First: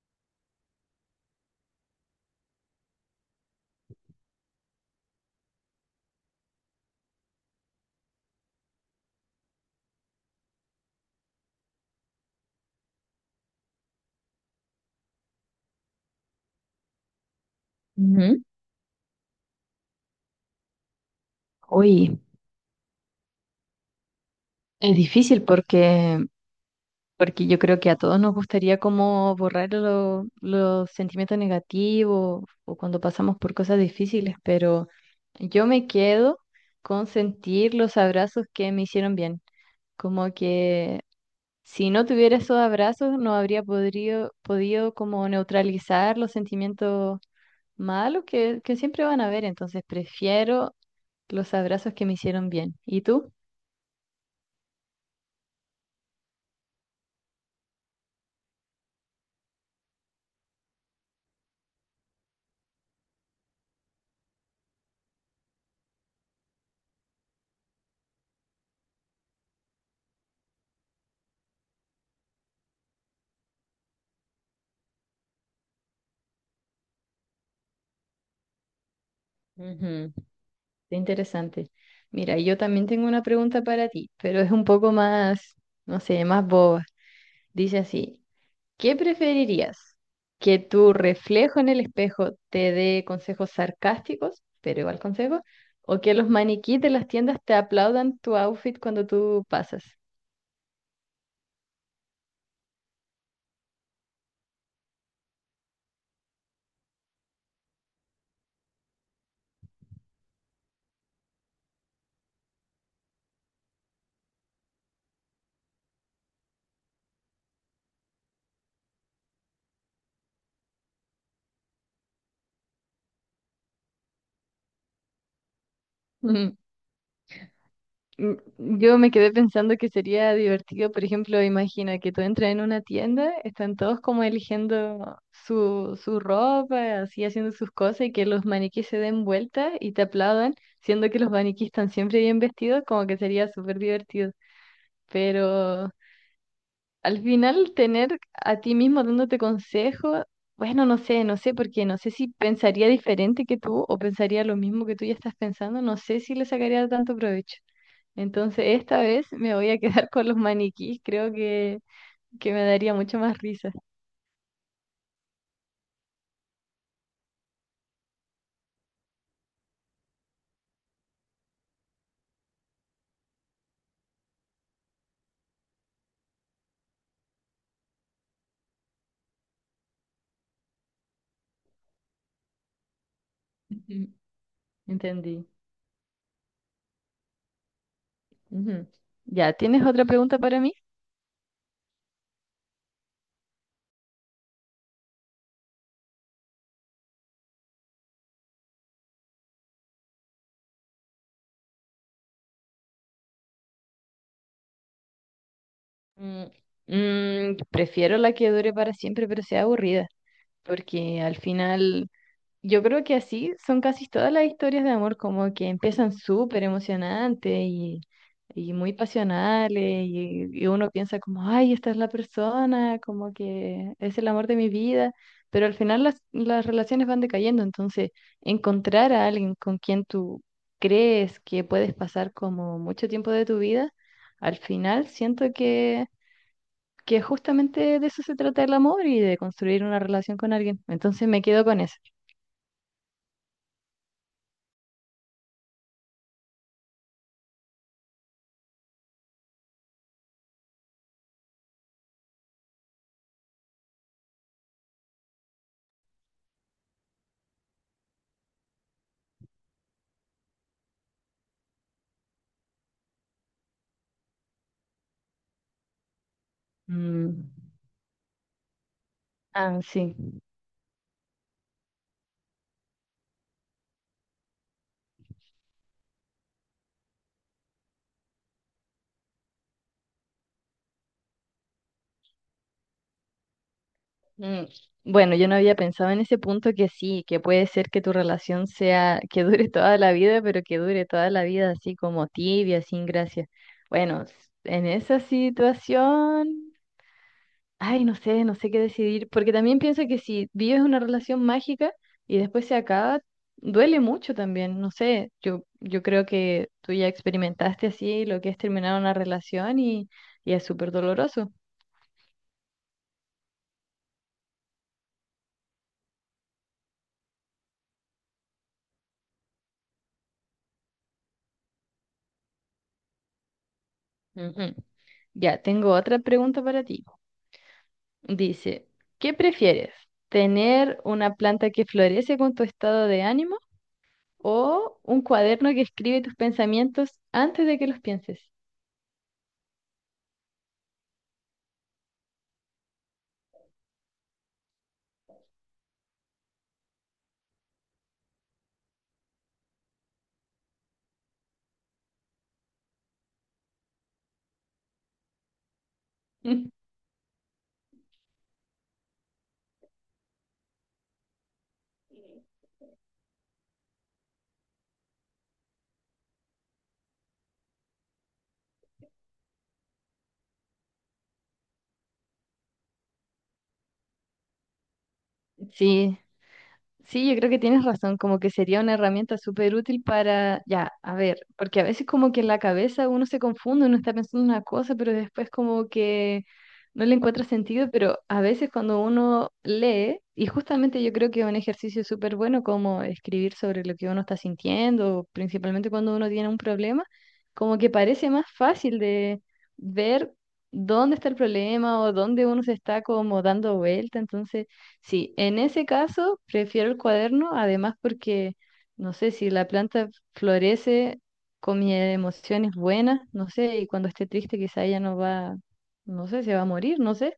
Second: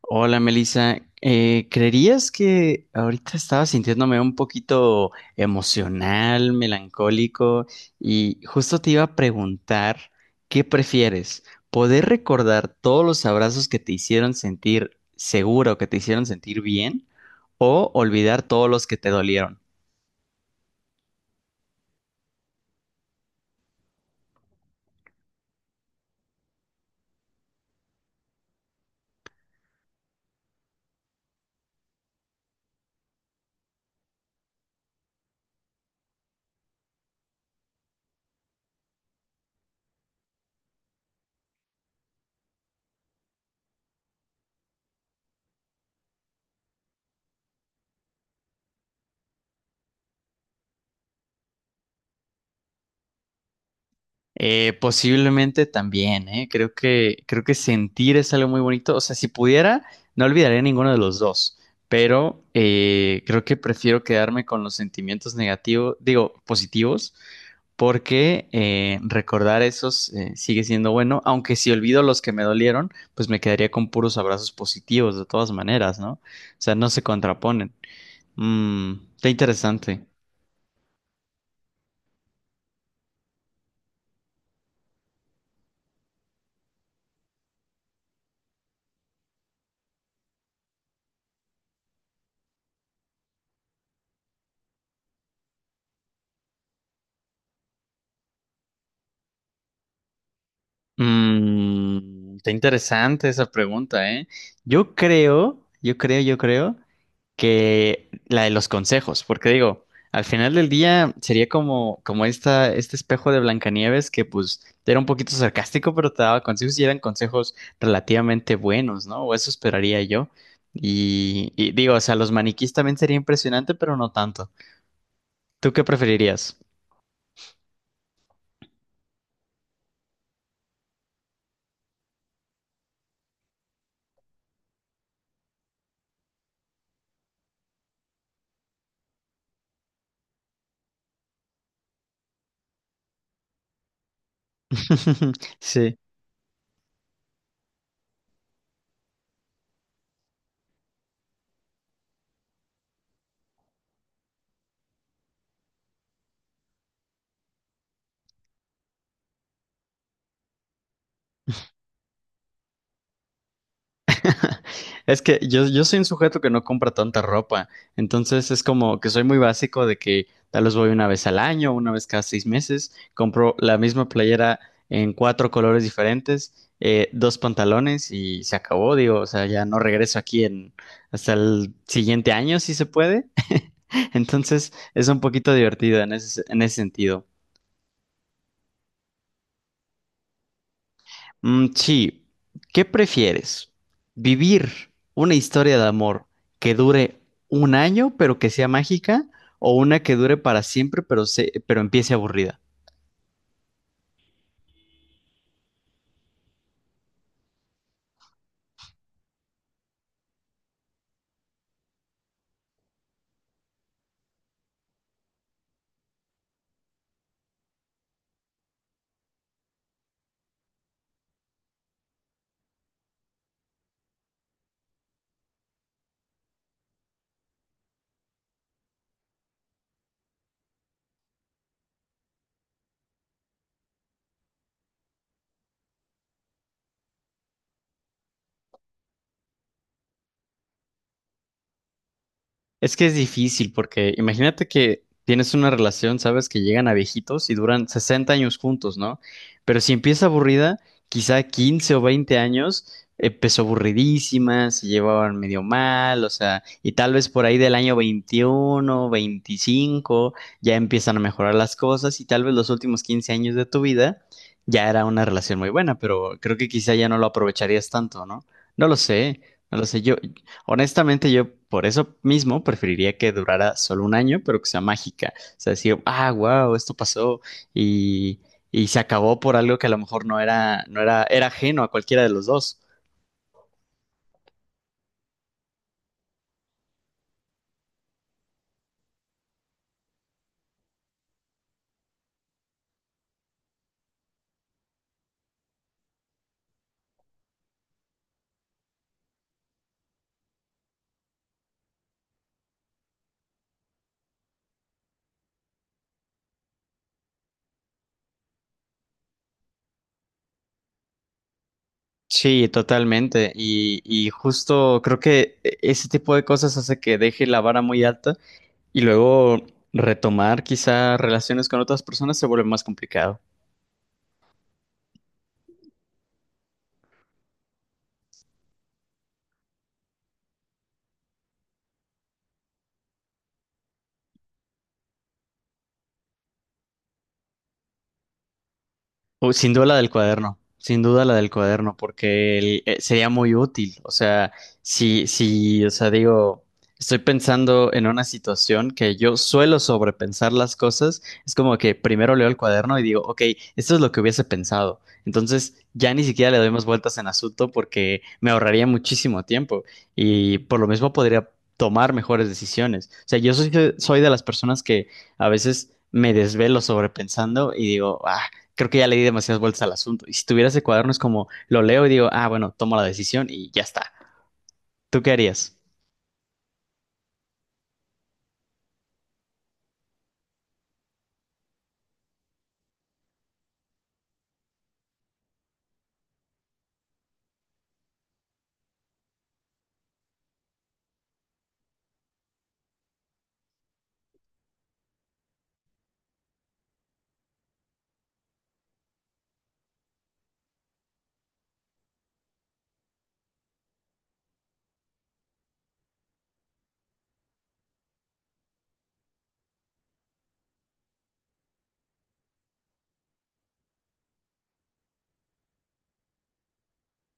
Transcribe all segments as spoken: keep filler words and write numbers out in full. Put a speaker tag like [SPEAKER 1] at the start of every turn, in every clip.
[SPEAKER 1] Hola, Melissa. Eh, ¿creerías que ahorita estaba sintiéndome un poquito emocional, melancólico y justo te iba a preguntar qué prefieres? ¿Poder recordar todos los abrazos que te hicieron sentir seguro, que te hicieron sentir bien o
[SPEAKER 2] Ujú.
[SPEAKER 1] olvidar todos los que te dolieron?
[SPEAKER 2] Uy, es difícil porque, porque yo creo que a todos nos gustaría como borrar lo- los sentimientos negativos o cuando pasamos por cosas difíciles, pero yo me quedo con sentir los abrazos que me hicieron bien. Como que si no tuviera esos abrazos no habría podrido- podido como neutralizar los sentimientos malos que, que siempre van a haber, entonces prefiero los abrazos que me hicieron bien. ¿Y tú?
[SPEAKER 1] Eh, posiblemente también, ¿eh? Creo que, creo que sentir es algo muy bonito. O sea, si pudiera, no olvidaría ninguno de los dos, pero eh, creo que prefiero quedarme con los sentimientos negativos, digo, positivos, porque eh, recordar esos, eh, sigue siendo bueno, aunque si olvido los que me dolieron, pues me quedaría con puros abrazos positivos de todas maneras, ¿no? O sea, no se contraponen. Mm, está interesante.
[SPEAKER 2] Ujú. Qué interesante. Mira, yo también tengo una pregunta para ti, pero es un poco más, no sé, más boba. Dice así, ¿qué preferirías? ¿Que tu reflejo en el espejo te dé consejos sarcásticos, pero igual consejos? ¿O que los maniquíes de las tiendas te aplaudan tu outfit cuando tú pasas?
[SPEAKER 1] Mm, está interesante esa pregunta, ¿eh? Yo creo, yo creo, yo creo que la de los consejos, porque digo, al final del día sería como, como esta, este espejo de Blancanieves que pues era un poquito sarcástico, pero te daba consejos y eran consejos relativamente buenos, ¿no? O eso esperaría yo. Y, y digo, o sea, los maniquís también sería impresionante, pero no tanto. ¿Tú qué preferirías?
[SPEAKER 2] Mm, Yo me quedé pensando que sería divertido, por ejemplo, imagina que tú entras en una tienda, están todos como eligiendo su, su ropa, así haciendo sus cosas y que los maniquíes se den vuelta y te aplaudan, siendo que los maniquíes están siempre bien vestidos, como que sería súper divertido. Pero
[SPEAKER 1] Sí.
[SPEAKER 2] al final tener a ti mismo dándote consejos, bueno, no sé, no sé, porque no sé si pensaría diferente que tú o pensaría lo mismo que tú ya estás pensando, no sé si le sacaría tanto provecho. Entonces, esta vez me voy a quedar con los maniquís. Creo que, que me daría mucho más risa.
[SPEAKER 1] Es que yo, yo soy un sujeto que no compra tanta ropa, entonces es como que soy muy básico de que tal vez voy una vez al año, una vez cada seis meses, compro la misma playera en cuatro colores diferentes, eh, dos pantalones y se acabó, digo, o sea, ya no regreso aquí en hasta el siguiente año si se puede.
[SPEAKER 2] Ujú,
[SPEAKER 1] Entonces es un
[SPEAKER 2] Entendí.
[SPEAKER 1] poquito divertido en ese, en ese sentido.
[SPEAKER 2] Ujú. Ya, ¿tienes otra pregunta para mí?
[SPEAKER 1] Mm, sí, ¿qué prefieres? ¿Vivir una historia de amor que dure un año pero que sea mágica o una que dure para siempre, pero, se- pero empiece aburrida?
[SPEAKER 2] Mm, mm, Prefiero la que dure para siempre, pero sea aburrida, porque al final yo creo que así son casi todas las historias de amor, como que empiezan súper emocionantes y, y muy pasionales, y, y uno piensa como, ay, esta es la persona, como que es el amor de mi vida, pero al final las, las relaciones van decayendo, entonces encontrar a alguien con quien tú crees que puedes pasar como mucho tiempo de tu vida, al final siento que, que justamente de eso se trata el amor y de construir una relación con alguien, entonces me quedo con eso.
[SPEAKER 1] Es que es difícil porque imagínate que tienes una relación, sabes que llegan a viejitos y duran sesenta años juntos, ¿no? Pero si empieza aburrida, quizá quince o veinte años eh, empezó aburridísima, se llevaban medio mal, o sea, y tal vez por ahí del año veintiuno, veinticinco ya empiezan a mejorar las cosas y tal vez los últimos quince años de tu vida ya era una relación muy buena, pero creo que quizá ya no lo
[SPEAKER 2] Mm.
[SPEAKER 1] aprovecharías tanto, ¿no? No lo sé, no
[SPEAKER 2] Ah,
[SPEAKER 1] lo sé,
[SPEAKER 2] sí.
[SPEAKER 1] yo, honestamente, yo por eso mismo preferiría que durara solo un año, pero que sea mágica. O sea, decir, ah, wow, esto pasó y, y se acabó por algo que a lo mejor no era, no era, era ajeno a cualquiera de los dos.
[SPEAKER 2] Mm, Bueno, yo no había pensado en ese punto que sí, que puede ser que tu relación sea, que dure toda la vida, pero que dure toda la vida así como tibia, sin gracia. Bueno, s- en esa situación, ay, no sé, no sé qué decidir, porque también pienso que si vives una relación mágica y después se acaba, duele mucho también, no sé, yo, yo creo que tú ya experimentaste así lo que es terminar una relación y, y es súper doloroso.
[SPEAKER 1] Sí, totalmente. Y, y justo creo que e- ese tipo de cosas hace que deje la vara muy alta y luego retomar quizá relaciones con otras personas se vuelve más complicado.
[SPEAKER 2] Ujú. Ya, tengo otra pregunta para ti. Dice, ¿qué prefieres? ¿Tener una planta que florece con tu estado de ánimo o un cuaderno que escribe tus pensamientos antes de que los pienses?
[SPEAKER 1] Uy, sin duda la del cuaderno, sin duda la del cuaderno, porque el- eh, sería muy útil. O sea, si, si, o sea, digo, estoy pensando en una situación que yo suelo sobrepensar las cosas, es como que primero leo el cuaderno y digo, ok, esto es lo que hubiese pensado. Entonces, ya ni siquiera le doy más vueltas en asunto porque me ahorraría muchísimo tiempo y por lo mismo podría tomar mejores decisiones. O sea, yo soy, soy de las personas que a veces me desvelo sobrepensando y digo, ah, creo que ya le di demasiadas vueltas al asunto. Y si tuviera ese cuaderno es como, lo leo y digo, ah, bueno, tomo la decisión y ya está. ¿Tú qué harías?
[SPEAKER 2] Sí, sí, yo creo que tienes razón, como que sería una herramienta súper útil para, ya, a ver, porque a veces como que en la cabeza uno se confunde, uno está pensando una cosa, pero después como que no le encuentra sentido, pero a veces cuando uno lee, y justamente yo creo que es un ejercicio súper bueno como escribir sobre lo que uno está sintiendo, principalmente cuando uno tiene un problema, como que parece más fácil de ver dónde está el problema o dónde uno se está como dando vuelta, entonces. Sí, en ese caso prefiero el cuaderno, además porque, no sé, si la planta florece con mis emociones buenas, no sé, y cuando esté triste quizá ella no va, no sé, se va a morir, no sé.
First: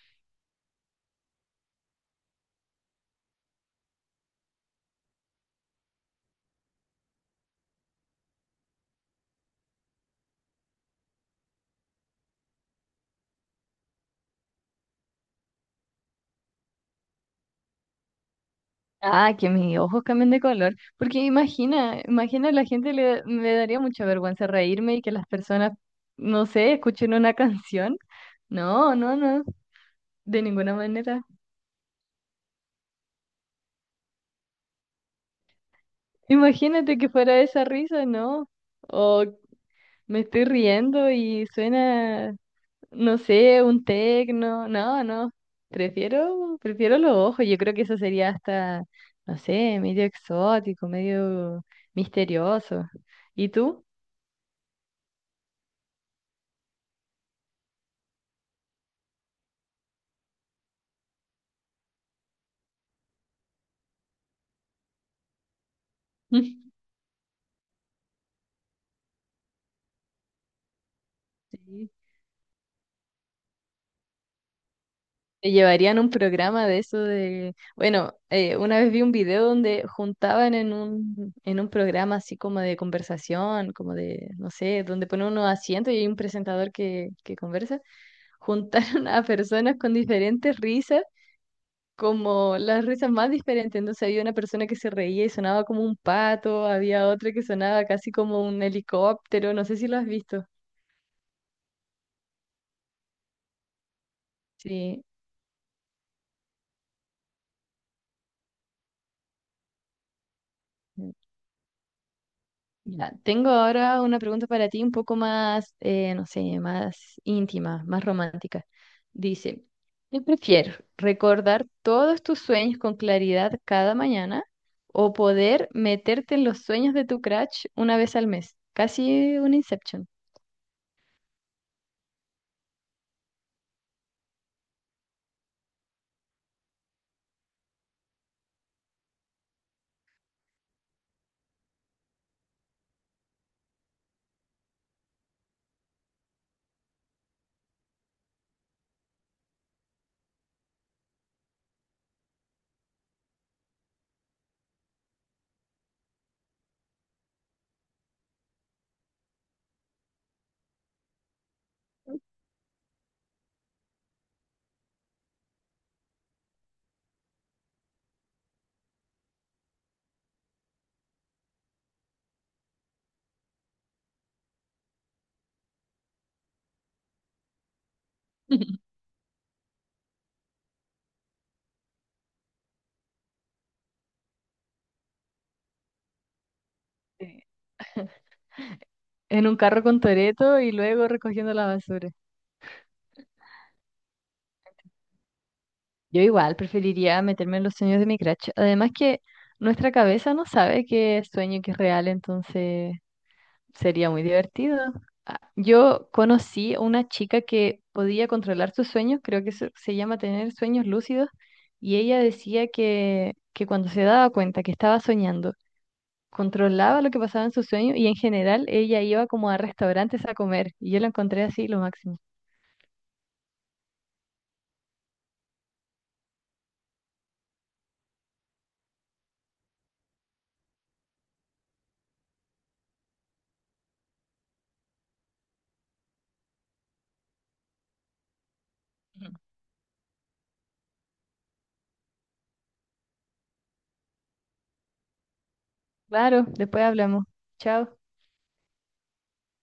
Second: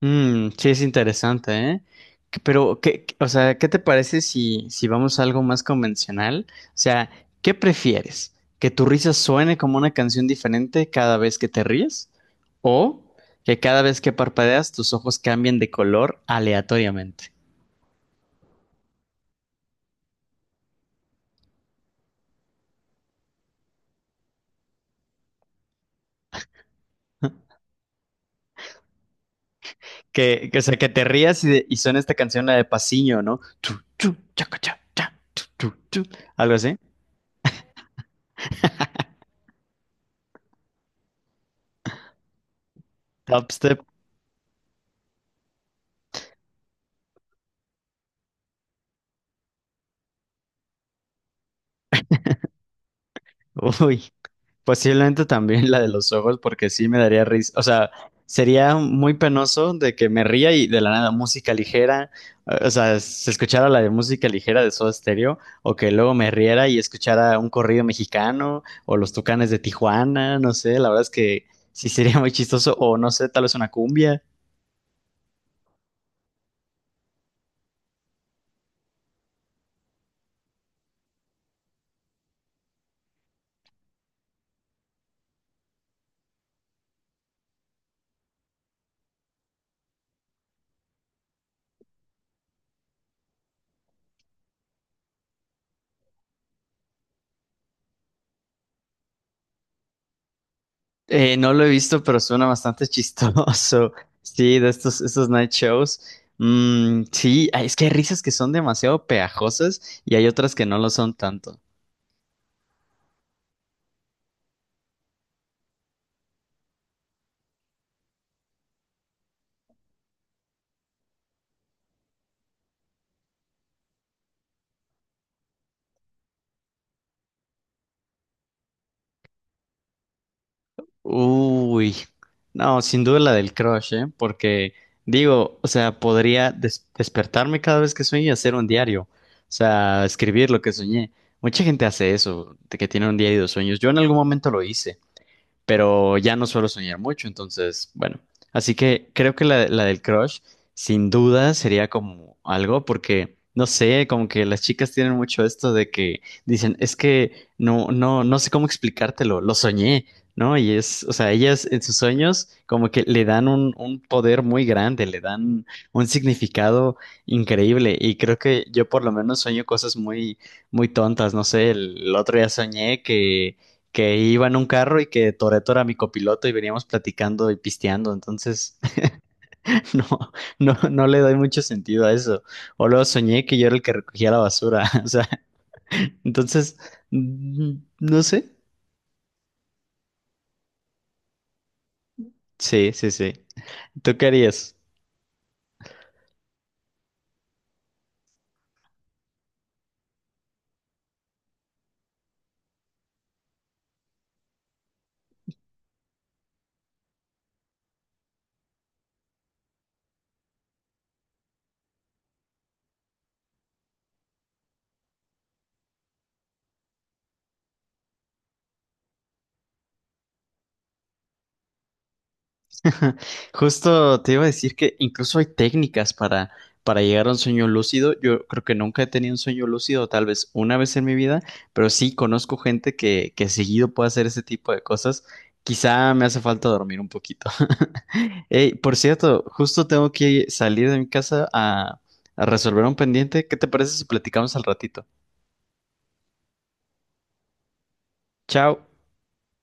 [SPEAKER 1] Mm, sí, es interesante, ¿eh? Que- Pero, ¿qué, qué- o sea, ¿qué te parece si, si, vamos a algo más convencional? O sea, ¿qué prefieres? ¿Que tu risa suene como una canción diferente cada vez que te ríes? ¿O que cada vez que parpadeas tus ojos cambien de color aleatoriamente?
[SPEAKER 2] Ah, que mis ojos cambien de color, porque imagina, imagina la gente le, me daría mucha vergüenza reírme y que las personas, no sé, escuchen una canción. No, no, no, de
[SPEAKER 1] Que, que, o
[SPEAKER 2] ninguna
[SPEAKER 1] sea, que te
[SPEAKER 2] manera.
[SPEAKER 1] rías y, de- y suena esta canción, la de Pasiño, ¿no? Tu, tu, chaca, cha, cha, tu, tu, tu. Algo así.
[SPEAKER 2] Imagínate que fuera esa risa, ¿no? O me estoy riendo y suena, no
[SPEAKER 1] Top
[SPEAKER 2] sé, un
[SPEAKER 1] step.
[SPEAKER 2] tecno. No, no. Prefiero, prefiero los ojos. Yo creo que eso sería hasta, no sé, medio exótico, medio misterioso. ¿Y tú?
[SPEAKER 1] Uy, posiblemente también la de los ojos, porque sí me daría risa. O sea, sería muy penoso de que me ría y de la nada música ligera. O sea, se escuchara la de música ligera de Soda Stereo, o que luego me riera y escuchara un corrido mexicano, o los Tucanes de Tijuana, no sé, la verdad es que sí
[SPEAKER 2] Sí.
[SPEAKER 1] sería muy chistoso, o no sé, tal vez una cumbia.
[SPEAKER 2] Te llevarían un programa de eso de, bueno, eh, una vez vi un video donde juntaban en un, en un programa así como de conversación, como de, no sé, donde ponen unos asientos y hay un presentador que, que conversa, juntaron a personas con diferentes risas, como las risas más diferentes. Entonces había una persona que se reía y sonaba como un pato, había otra que sonaba casi como un helicóptero, no sé si lo has visto.
[SPEAKER 1] Eh, no lo he visto, pero suena bastante chistoso. Sí, de estos,
[SPEAKER 2] Sí.
[SPEAKER 1] estos night shows. Mm, sí, ay, es que hay risas que son demasiado pegajosas y hay otras que no lo
[SPEAKER 2] Mm.
[SPEAKER 1] son tanto.
[SPEAKER 2] Mira, tengo ahora una pregunta para ti un poco más, eh, no sé, más íntima, más romántica. Dice, ¿qué prefieres? ¿Recordar todos tus sueños con claridad cada mañana o poder meterte en los sueños de tu crush una vez al mes? Casi un Inception.
[SPEAKER 1] Uy, no, sin duda la del crush, ¿eh? Porque digo, o sea, podría des- despertarme cada vez que sueño y hacer un diario. O sea, escribir lo que soñé. Mucha gente hace eso, de que tiene un diario de sueños. Yo en algún momento lo hice. Pero ya no suelo soñar mucho, entonces, bueno, así que creo que la, la del crush sin duda sería como algo porque, no sé, como que las chicas tienen mucho esto de que dicen, es que no, no, no sé cómo explicártelo, lo soñé, ¿no? Y es, o sea, ellas en sus sueños como que le dan un, un poder muy grande, le dan un significado increíble y creo que yo por lo menos sueño cosas muy, muy tontas, no sé, el el otro día soñé que que iba en un carro y que Toreto era mi copiloto y veníamos platicando y pisteando, entonces no, no, no le doy mucho sentido a eso. O luego soñé que yo era el que recogía la basura, o sea, entonces,
[SPEAKER 2] Sí.
[SPEAKER 1] mm, no sé.
[SPEAKER 2] En un carro con Toreto y luego recogiendo la basura.
[SPEAKER 1] Sí, sí, sí. ¿Tú qué harías?
[SPEAKER 2] Yo igual preferiría meterme en los sueños de mi crush. Además que nuestra cabeza no sabe qué es sueño y qué es real, entonces sería muy divertido. Ah, yo conocí a una chica que podía controlar sus sueños, creo que eso se llama tener sueños lúcidos, y ella decía que, que cuando se daba cuenta que estaba soñando, controlaba lo que pasaba en sus sueños y en general ella iba como a restaurantes a comer, y yo lo encontré así lo máximo.
[SPEAKER 1] Justo te iba a decir que incluso hay técnicas para, para, llegar a un sueño lúcido. Yo creo que nunca he tenido un sueño lúcido, tal vez una vez en mi vida, pero sí conozco gente que, que seguido puede hacer ese tipo de cosas. Quizá me hace falta dormir un poquito. Ey, por cierto, justo tengo que salir de mi casa a, a resolver un pendiente. ¿Qué te parece si platicamos al ratito?
[SPEAKER 2] Claro, después hablamos. Chao.
[SPEAKER 1] Chao.